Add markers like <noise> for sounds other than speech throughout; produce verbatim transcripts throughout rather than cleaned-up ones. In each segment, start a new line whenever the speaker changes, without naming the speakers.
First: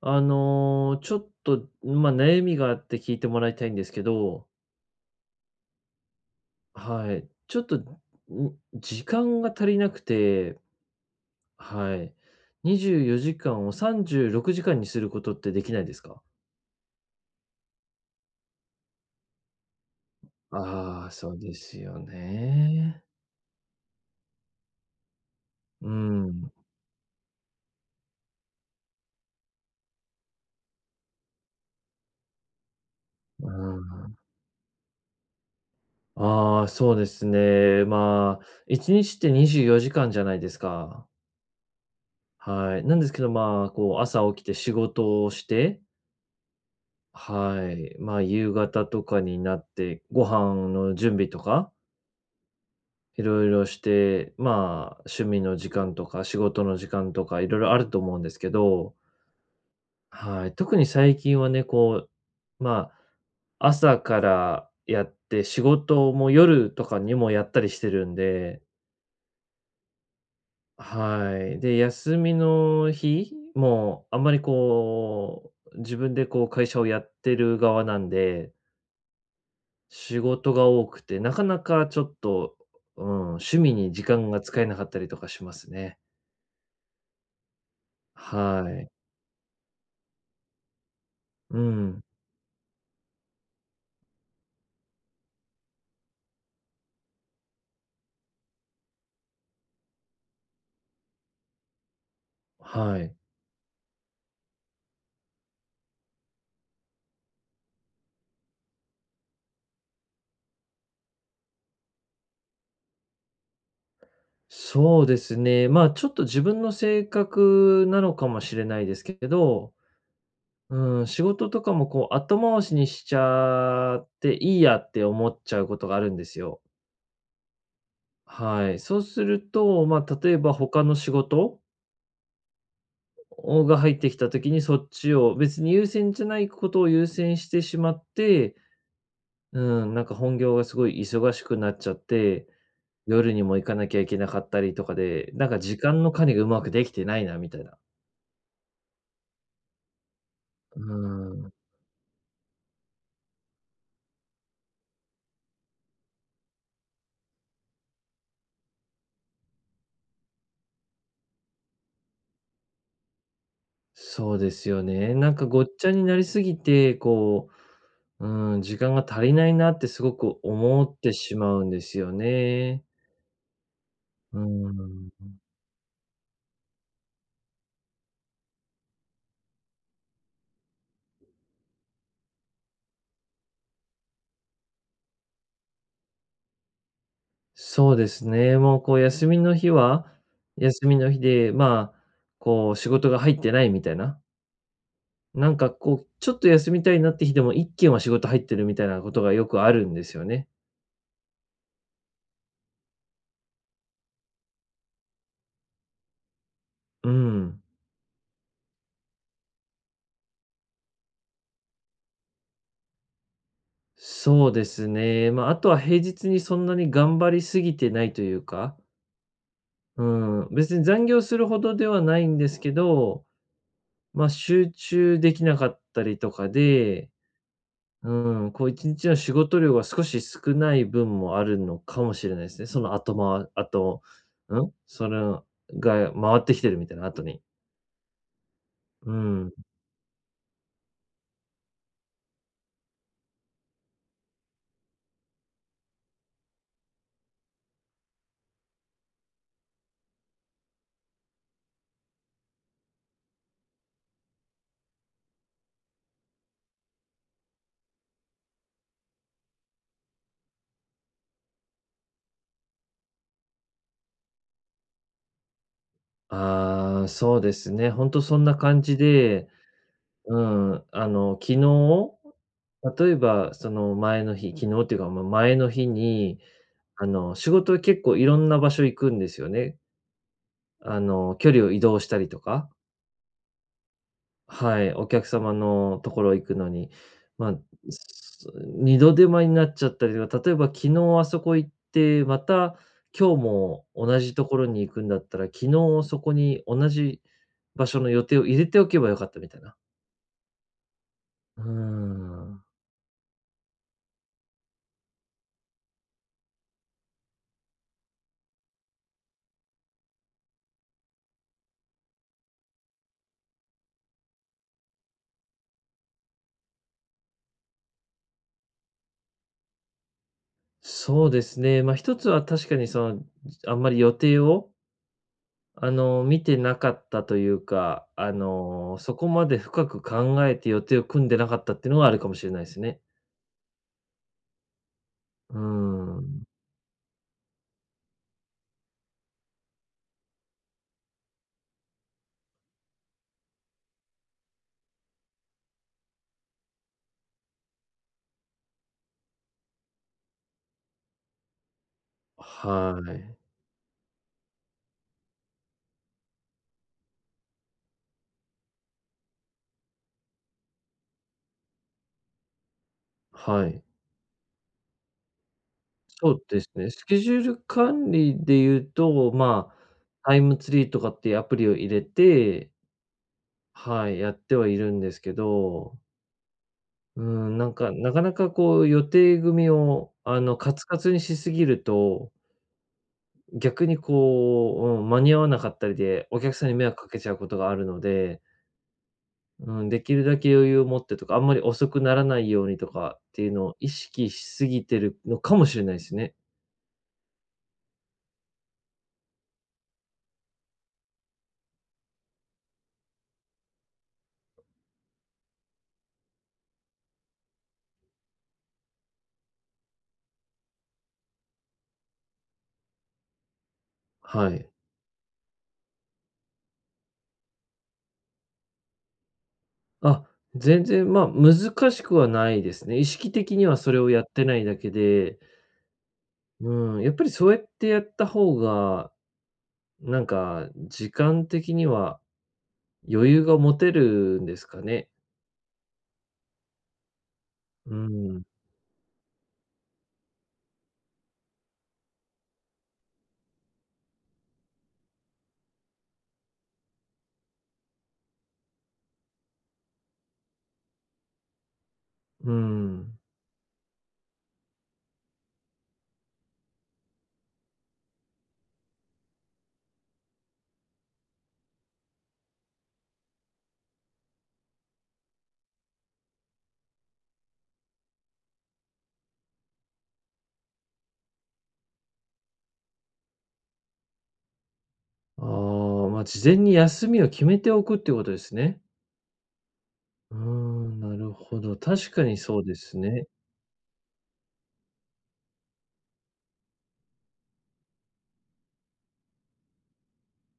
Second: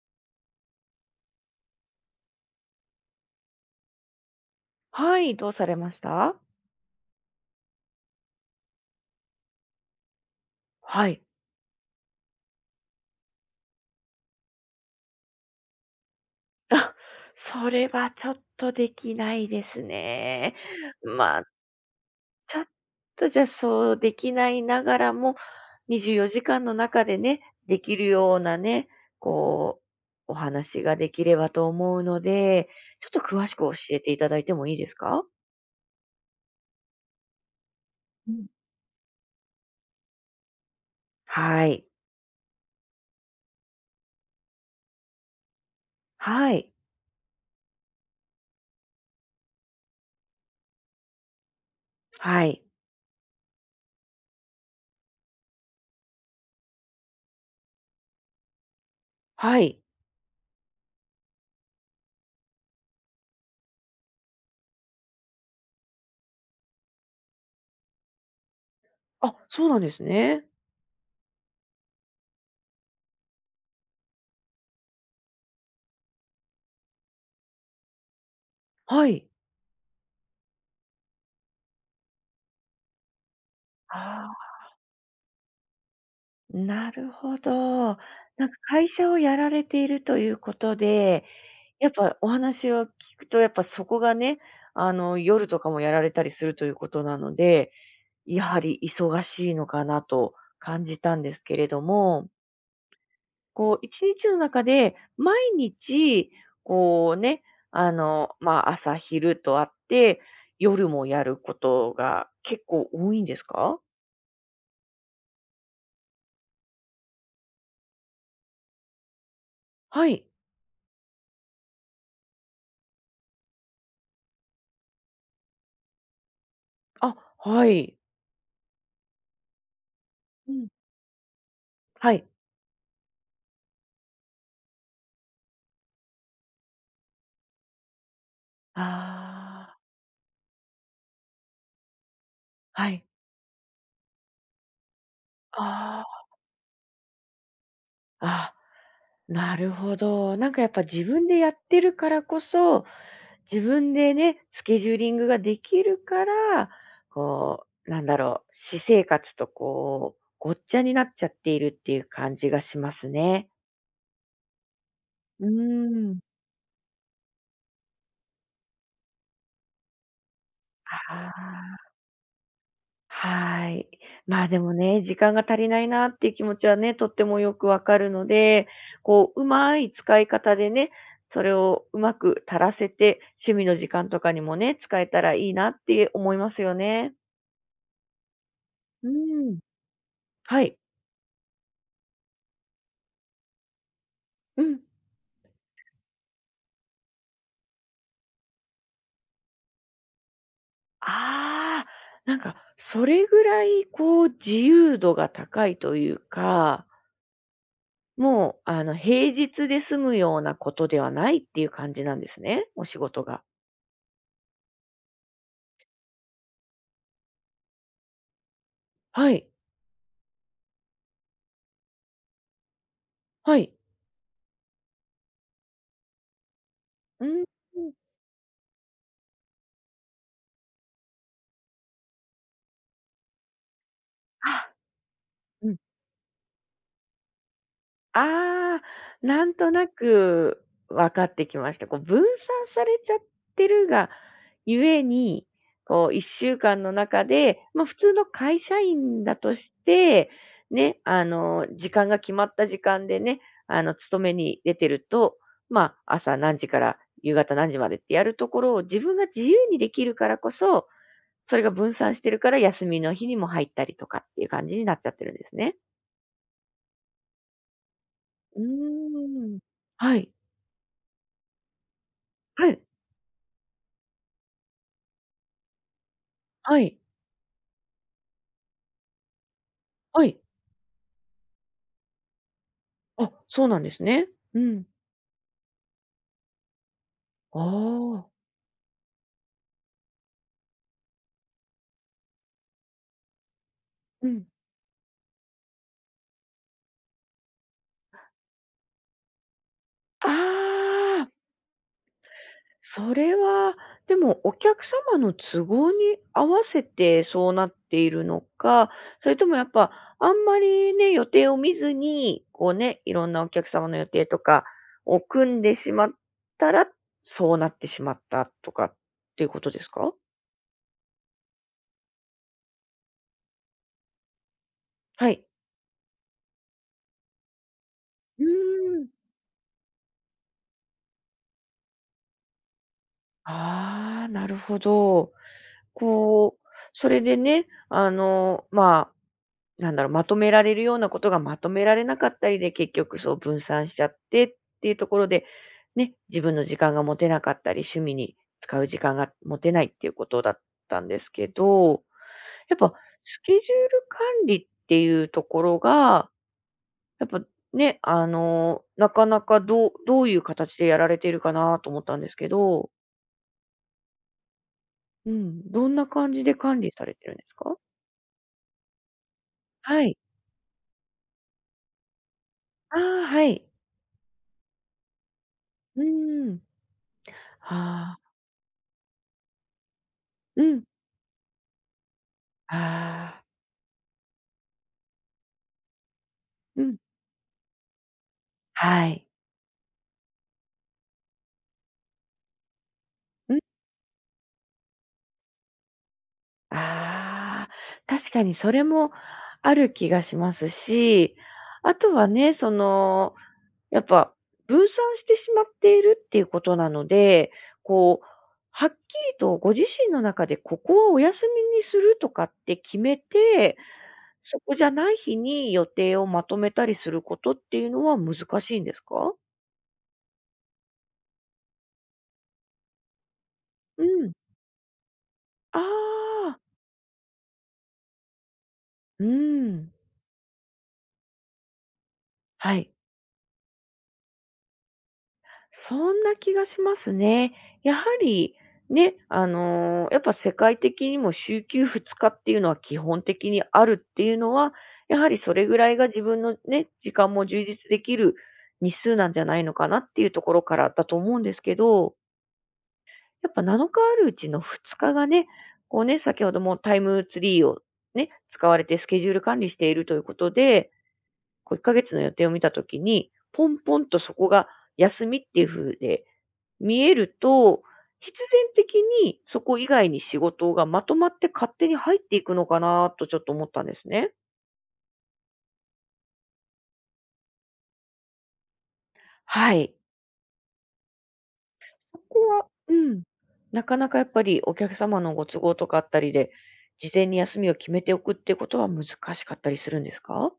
あの、ちょっと、まあ、悩みがあって聞いてもらいたいんですけど、
はい、どうされました？
はい。ちょっと、ん、時間が足りなくて、
はい。
はい。にじゅうよじかんをさんじゅうろくじかんにすることってできないですか？
あ、それはちょっとできないですね。
ああー、そ
ま
う
あ、
ですよ
ちょっ
ね。
とじゃそうできないながらも、
う
24時
ん、
間の中でね、できるようなね、こう、お話ができればと思うので、ちょっと詳
う
しく教えて
ん。
いただいてもいいですか？
ああ、そうですね。
う
まあ、
ん。
いちにちってにじゅうよじかんじかんじゃないですか。
はい。
はい。なんですけど、まあ、こう朝起きて仕事をして、
はい。
はい。まあ、夕方とかになって、ご飯の準備とか、
はい。
いろいろして、まあ、趣味の時間とか、仕事の時間とか、いろいろあると思うんですけど、
はい。
はい。特に最近はね、こう、まあ、朝からやって、仕事も夜とかにもやったりしてるんで、
あ、そうなんですね。
はい。で、休みの日も、あんまりこう、自分でこう会社をやってる側なんで、
はい。
仕事が多くて、なかなかちょっと、うん、趣味に時
あ
間が
あ。
使えなかったりとかしますね。
なるほど。なんか
は
会
い。
社をやられているということで、
う
やっ
ん。
ぱお話を聞くと、やっぱそこがね、あの、夜とかもやられたりするということなので、やはり忙しいのかなと感じたんですけれども、
はい。
こう、一日の中で毎日、こうね、あの、まあ、朝昼とあって、夜もやることが結構多いんですか？
そうですね。まあ、ちょっと自分の性格なのかもしれないですけど、
はい。
うん、仕事とかもこう後回しにしちゃっていいやって思っちゃうことがあるんですよ。
あ、はい。
はい。そうすると、まあ、例え
う
ば
ん。
他の仕事
はい。
が入ってきた時にそっちを、別に優先じゃないことを優先してしまって、う
ああ。
ん、なんか本業がすごい忙しくなっちゃって、
はい。
夜にも行かなきゃいけなかったりとかで、なんか時間の
あ
管理がうまくできてないなみたいな。
あ、あ、なるほど。なんかやっ
う
ぱ自分でや
ん、
ってるからこそ、自分でね、スケジューリングができるから、こう、なんだろう、私生活とこう、ごっちゃになっちゃっているっていう感じがしますね。
そうですよね。なんか
うー
ごっちゃにな
ん。
りすぎて、こう、うん、時間が足りないなってすごく思って
あ
しまうん
あ。
ですよね。
はい。
う
まあでもね、
ん、
時間が足りないなっていう気持ちはね、とってもよくわかるので、こう、うまい使い方でね、それをうまく足らせて、趣味の時間とかにもね、使えたらいいなって思いますよね。
そうですね。もうこう
う
休み
ー
の
ん。
日は、
はい。
休みの日で、まあ、こう仕事が入ってないみたいな、
うん。
なんかこう、ちょっと休みたいなって日でも一件は仕事入ってるみたいなことがよくあるんですよね。
ああ、なんか、それぐらい、こう、自由度が高いというか、
うん。
もう、あの、平日で済むようなことではないっていう感じなんですね、お仕事が。
そうですね。まあ、あとは平日にそんなに頑張りすぎてないというか、
はい。
うん、別に残業するほどではないんですけど、
はい。
ま、あ集中できなかったりとかで、
うん。
うん、こういちにちの仕事量が少し少ない分もあるのかもしれないですね。その後、まあ後、う
あ、
ん、それ
うん。
が回ってきてるみたいな、後に。
ああ、
う
な
ん。
んとなく分かってきました。こう分散されちゃってるがゆえに、こういっしゅうかんの中で、まあ、普通の会社員だとして、ね、あの、時間が決まった時間でね、あの、勤めに出てると、まあ、朝何時から夕方何時までってやるところを自分が自由にできるからこそ、それが分散してるから休みの日にも入ったりとかっていう感じになっちゃってるんですね。
ああ、そうですね。ほんとそんな
う
感じで、
ーん。はい。
うん、あの、昨日、
はい。
例えばその前の日、昨日っていうか、ま、前の日に、
はい。
あの、仕事結構いろんな場所行くんですよね。
はい。
あの、距離を移動したりとか。
あ、そうなんですね。う
は
ん。
い、お客様のところ行くのに、まあ、
ああ。
す度手間になっちゃったりとか、例えば昨日あそこ行って、また今日も同
う
じ
ん。
ところに行くんだったら、昨日そこに同じ場所の予定を入れておけばよかったみたいな。
ああ、
うーん。
それは、でもお客様の都合に合わせてそうなっているのか、それともやっぱあんまりね、予定を見ずに、こうね、いろんなお客様の予定とかを組んでしまったら、そうなってしまったとかっていうことですか？
そうですね、まあ、一つは確かにその、あんまり予定を、
はい。
あの、見てなかったというか、あ
う
の、
ーん。
そこまで深く考えて予定を組んでなかったっていうのがあるかもしれないですね。
ああ、なるほど。
うーん。
こう、それでね、あの、まあ、なんだろう、まとめられるようなことがまとめられなかったりで、結局そう分散しちゃってっていうところで、ね、自分の時間が持てなかったり、趣味に使う時間が持てないっていうことだったんですけど、やっぱ
はい。
スケジュール管理っていうところが、やっぱね、あの、なかなかどう、どういう形でやられているかなと思ったんですけど、
はい。
うん、どんな感
そ
じ
う
で
です
管理
ね。
さ
ス
れ
ケ
て
ジ
るん
ュ
で
ー
す
ル
か？
管理で言うと、まあ、
はい。
タイムツリーとかっていうアプリを入れて、
ああ、はい。
はい、やってはいるんですけど、
うーん。
うん、な
あ
んか、なかな
あ。
かこう予定組を、あの、
う
カ
ん。
ツカツにしすぎると、
ああ。
逆にこう、うん、間に合わなかったりで、お客さんに
う
迷
ん。
惑かけちゃうことがあるので、
はい。
うん、できるだけ余裕を持ってとか、あんまり遅くならないようにとかっていう
うん。
のを意識しすぎてるのかもしれないですね。
ああ、確かにそれもある気がしますし、あとはね、その、やっぱ分散してしまっているっていうことなので、こう、はっきりとご自身の中でここはお休みにするとかって決めて、
は
そ
い。
こじゃない日に予定をまとめたりすることっていうのは難しいんですか？
あ、全然、まあ、難しくはないですね。意識的にはそれ
う
をやっ
ん。
てないだけで、
ああ。
うん、やっぱりそうやってやった方が、
うん。
なんか時間的には
はい。
余裕が持てるんですかね。
そんな気がしますね。や
う
は
ん、
り、ね、あの、やっぱ世界的にも週休ふつかっていうのは基本的にあるっていうのは、やはりそれぐらいが自分のね、時間も充実できる日数なんじゃないのかなっていうところからだと思うんですけど、
うん。
やっぱなのかあるうちのふつかがね、こうね、先ほどもタイムツリーをね、使われてスケジュール管理しているということで、こういっかげつの予定を見た時に、ポンポンとそこが休みっていう風で見えると、必然的にそこ以外に仕事がまとまって勝手に入っていくのかなとちょっと思ったんですね。
ああ、まあ、事前に休みを決めておくっていうことですね。
はい。
うーん、なるほど、確
そ
かに
こ
そう
は
で
う
す
ん。
ね。
なかなかやっぱりお客様のご都合とかあったりで、事前に休みを決めておくってことは難しかったりするんですか？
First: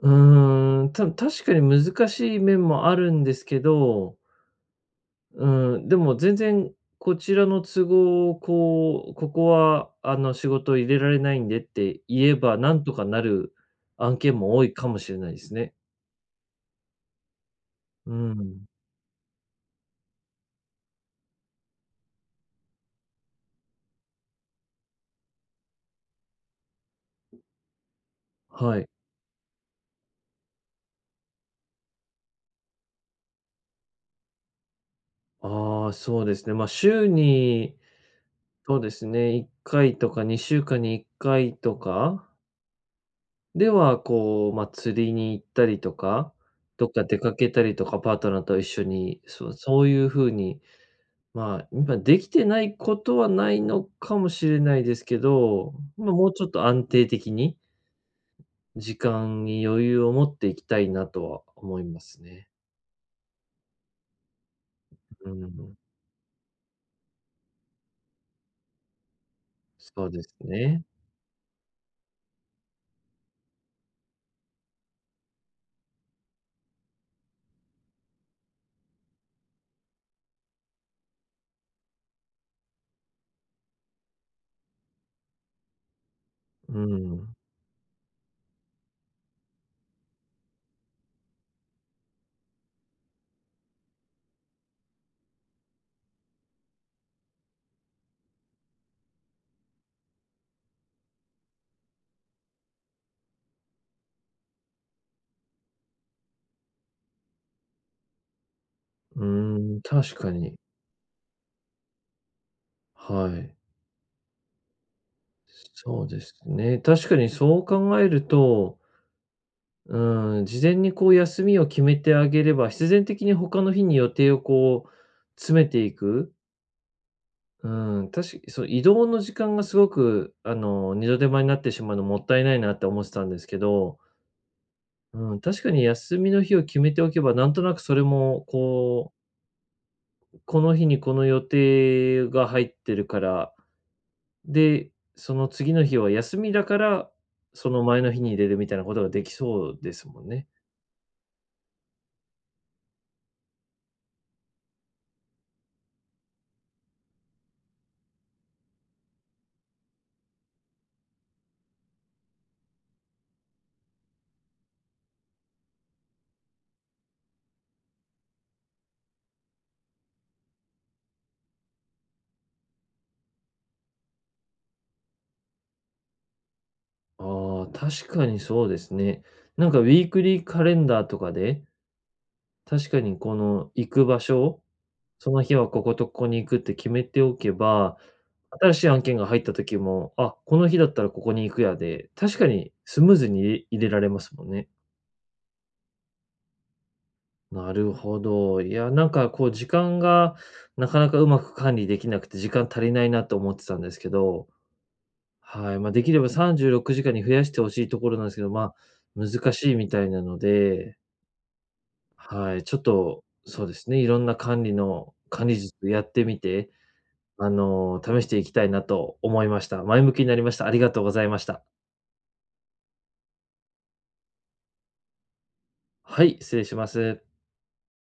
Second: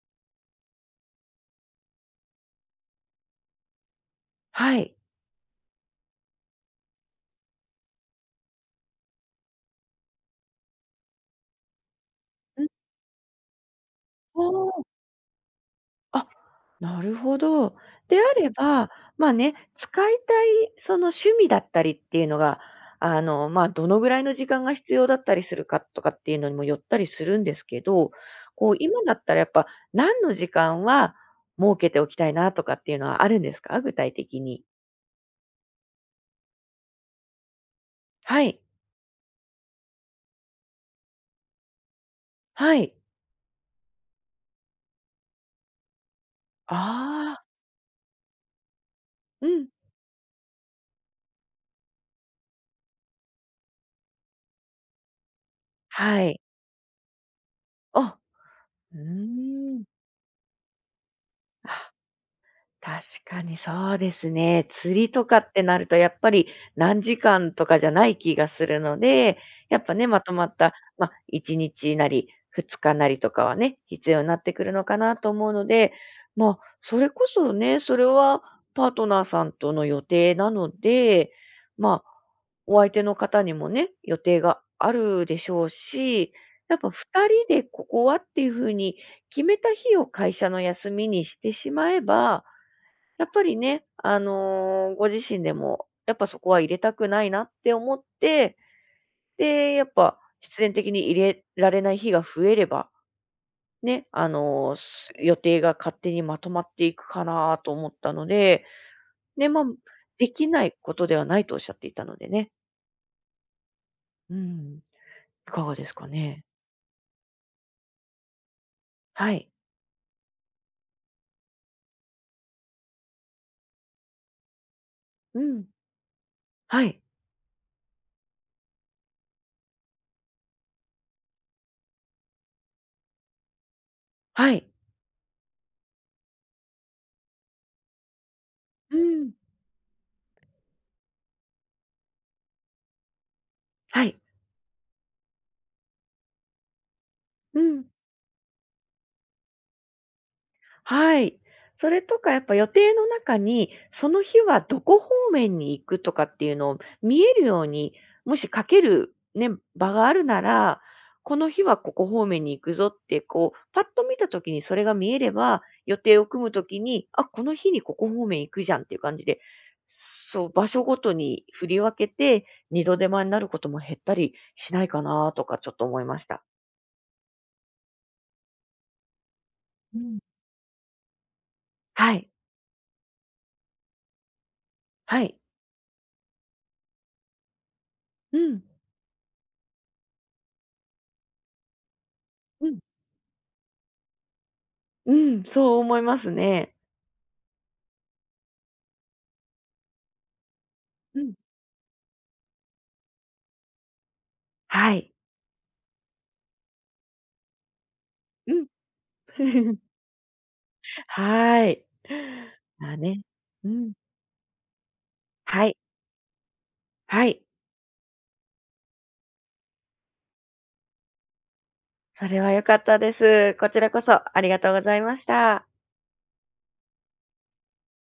うーん、た確かに難しい面もあるんですけど、
はい。
うん、でも全然こちらの都合をこう、ここはあの仕事入れられないんでって言えば、
うん。
なんとかなる案件も多いかもしれないですね。
ああ。なるほど。
う
であれ
ん。
ば、まあね、使いたいその趣味だったりっていうのが、あの、まあ、どのぐらいの時間が必要だったりするかとかっていうのにもよったりするんですけど、こう、
はい。
今だったらやっぱ何の時間は設けておきたいなとかっていうのはあるんですか？具体的に。
ああ、そうですね。まあ、週に、
はい。
そうですね、いっかいとかにしゅうかんにいっかいとか
はい。
では、こう、まあ、釣りに行ったりとか、どっか出
あ
か
あ、
けたりとか、パートナーと一緒に、
う
そう、
ん。
そういう風に、まあ、今できてないことはないのかもしれないですけど、ま、
は
もう
い。
ちょっと安定的に、
あ、う
時
ー
間に
ん。
余裕を持っていきたいなとは
あ。
思いますね。
確かにそうですね。釣りと
う
かって
ん、
なると、やっぱり何時間とかじゃない気がするので、やっぱね、
そう
ま
で
と
す
まった、
ね。
まあ、いちにちなりふつかなりとかはね、必要になってくるのかなと思うので、まあ、それこそね、それはパートナーさんとの予定なので、まあ、お相手の方にもね、予定があるでしょうし、やっ
う
ぱふたり
ん。
でここはっていう風に決めた日を会社の休みにしてしまえば、やっぱりね、あの、ご自身でも、やっぱそこは入れたくないなって思って、で、やっぱ必然的に入れられない日が増えれば、ね、あの、す予定が勝手にまとまっていくかなと思ったので、
う
ね、まあ、
ーん、確
で
か
き
に。
ないことではないとおっしゃっていたのでね。
はい。
うん。いかがです
そ
か
うです
ね？
ね。確かにそう考えると、
はい。
うーん、事前にこう休みを決めてあげれば、必然的に他の日に予定をこう、
うん。
詰めていく。
はい。
うん、たしそう、移動の時間がすごく、あの、二度手間になってしまうのもったいないなって思ってたんですけど、
はい。
うん、確かに休みの日を決めておけば、なんとなくそれも、
う
こ
ん。
う、この日にこの予定が入ってるから、
はい。
で、その次の日は休みだから、
う
その
ん。
前の日に入れるみたいなことができそうですもんね。
はい。それとかやっぱ予定の中に、その日はどこ方面に行くとかっていうのを見えるように、もし書けるね、場があるなら、この日はここ方面に行くぞって、こう、パッと見た時にそれが見えれば、予定を組む時に、あ、この日にここ方面行くじゃんっていう感じで、そう、場所ごとに振り分けて、二度手間になることも減ったりしないかなとかちょっと思いました。
ああ、確かにそうですね。なんかウ
う
ィー
ん。
クリーカレンダーとかで、
はい。
確かにこの行く場所、
は
そ
い。
の日はこことここに行くって決めておけば、
うん。
新しい案件が入った時も、あ、この日だったらここに行くやで、確か
う
に
ん。
スムーズに入れ入れられますもんね。
うん、そう思いますね。
なるほど。いや、なんかこう時間がなかなか
う
う
ん。
まく管理できなくて、時間足りないなと思ってたんですけど、
はい。
はい、まあ、できればさんじゅうろくじかんに増やしてほしいところなんですけど、
うん。
まあ、難しい
<laughs>
みたいなので、
はい。
はい、ちょっ
まあね。
と、そう
う
です
ん。
ね、いろんな管理の管理
は
術
い、
やってみて、
はい。
あの、試していきたいなと思いました。前向きになりました。ありがとうございました。
それは良かったです。こちらこそありがとうございました。
はい、失礼します。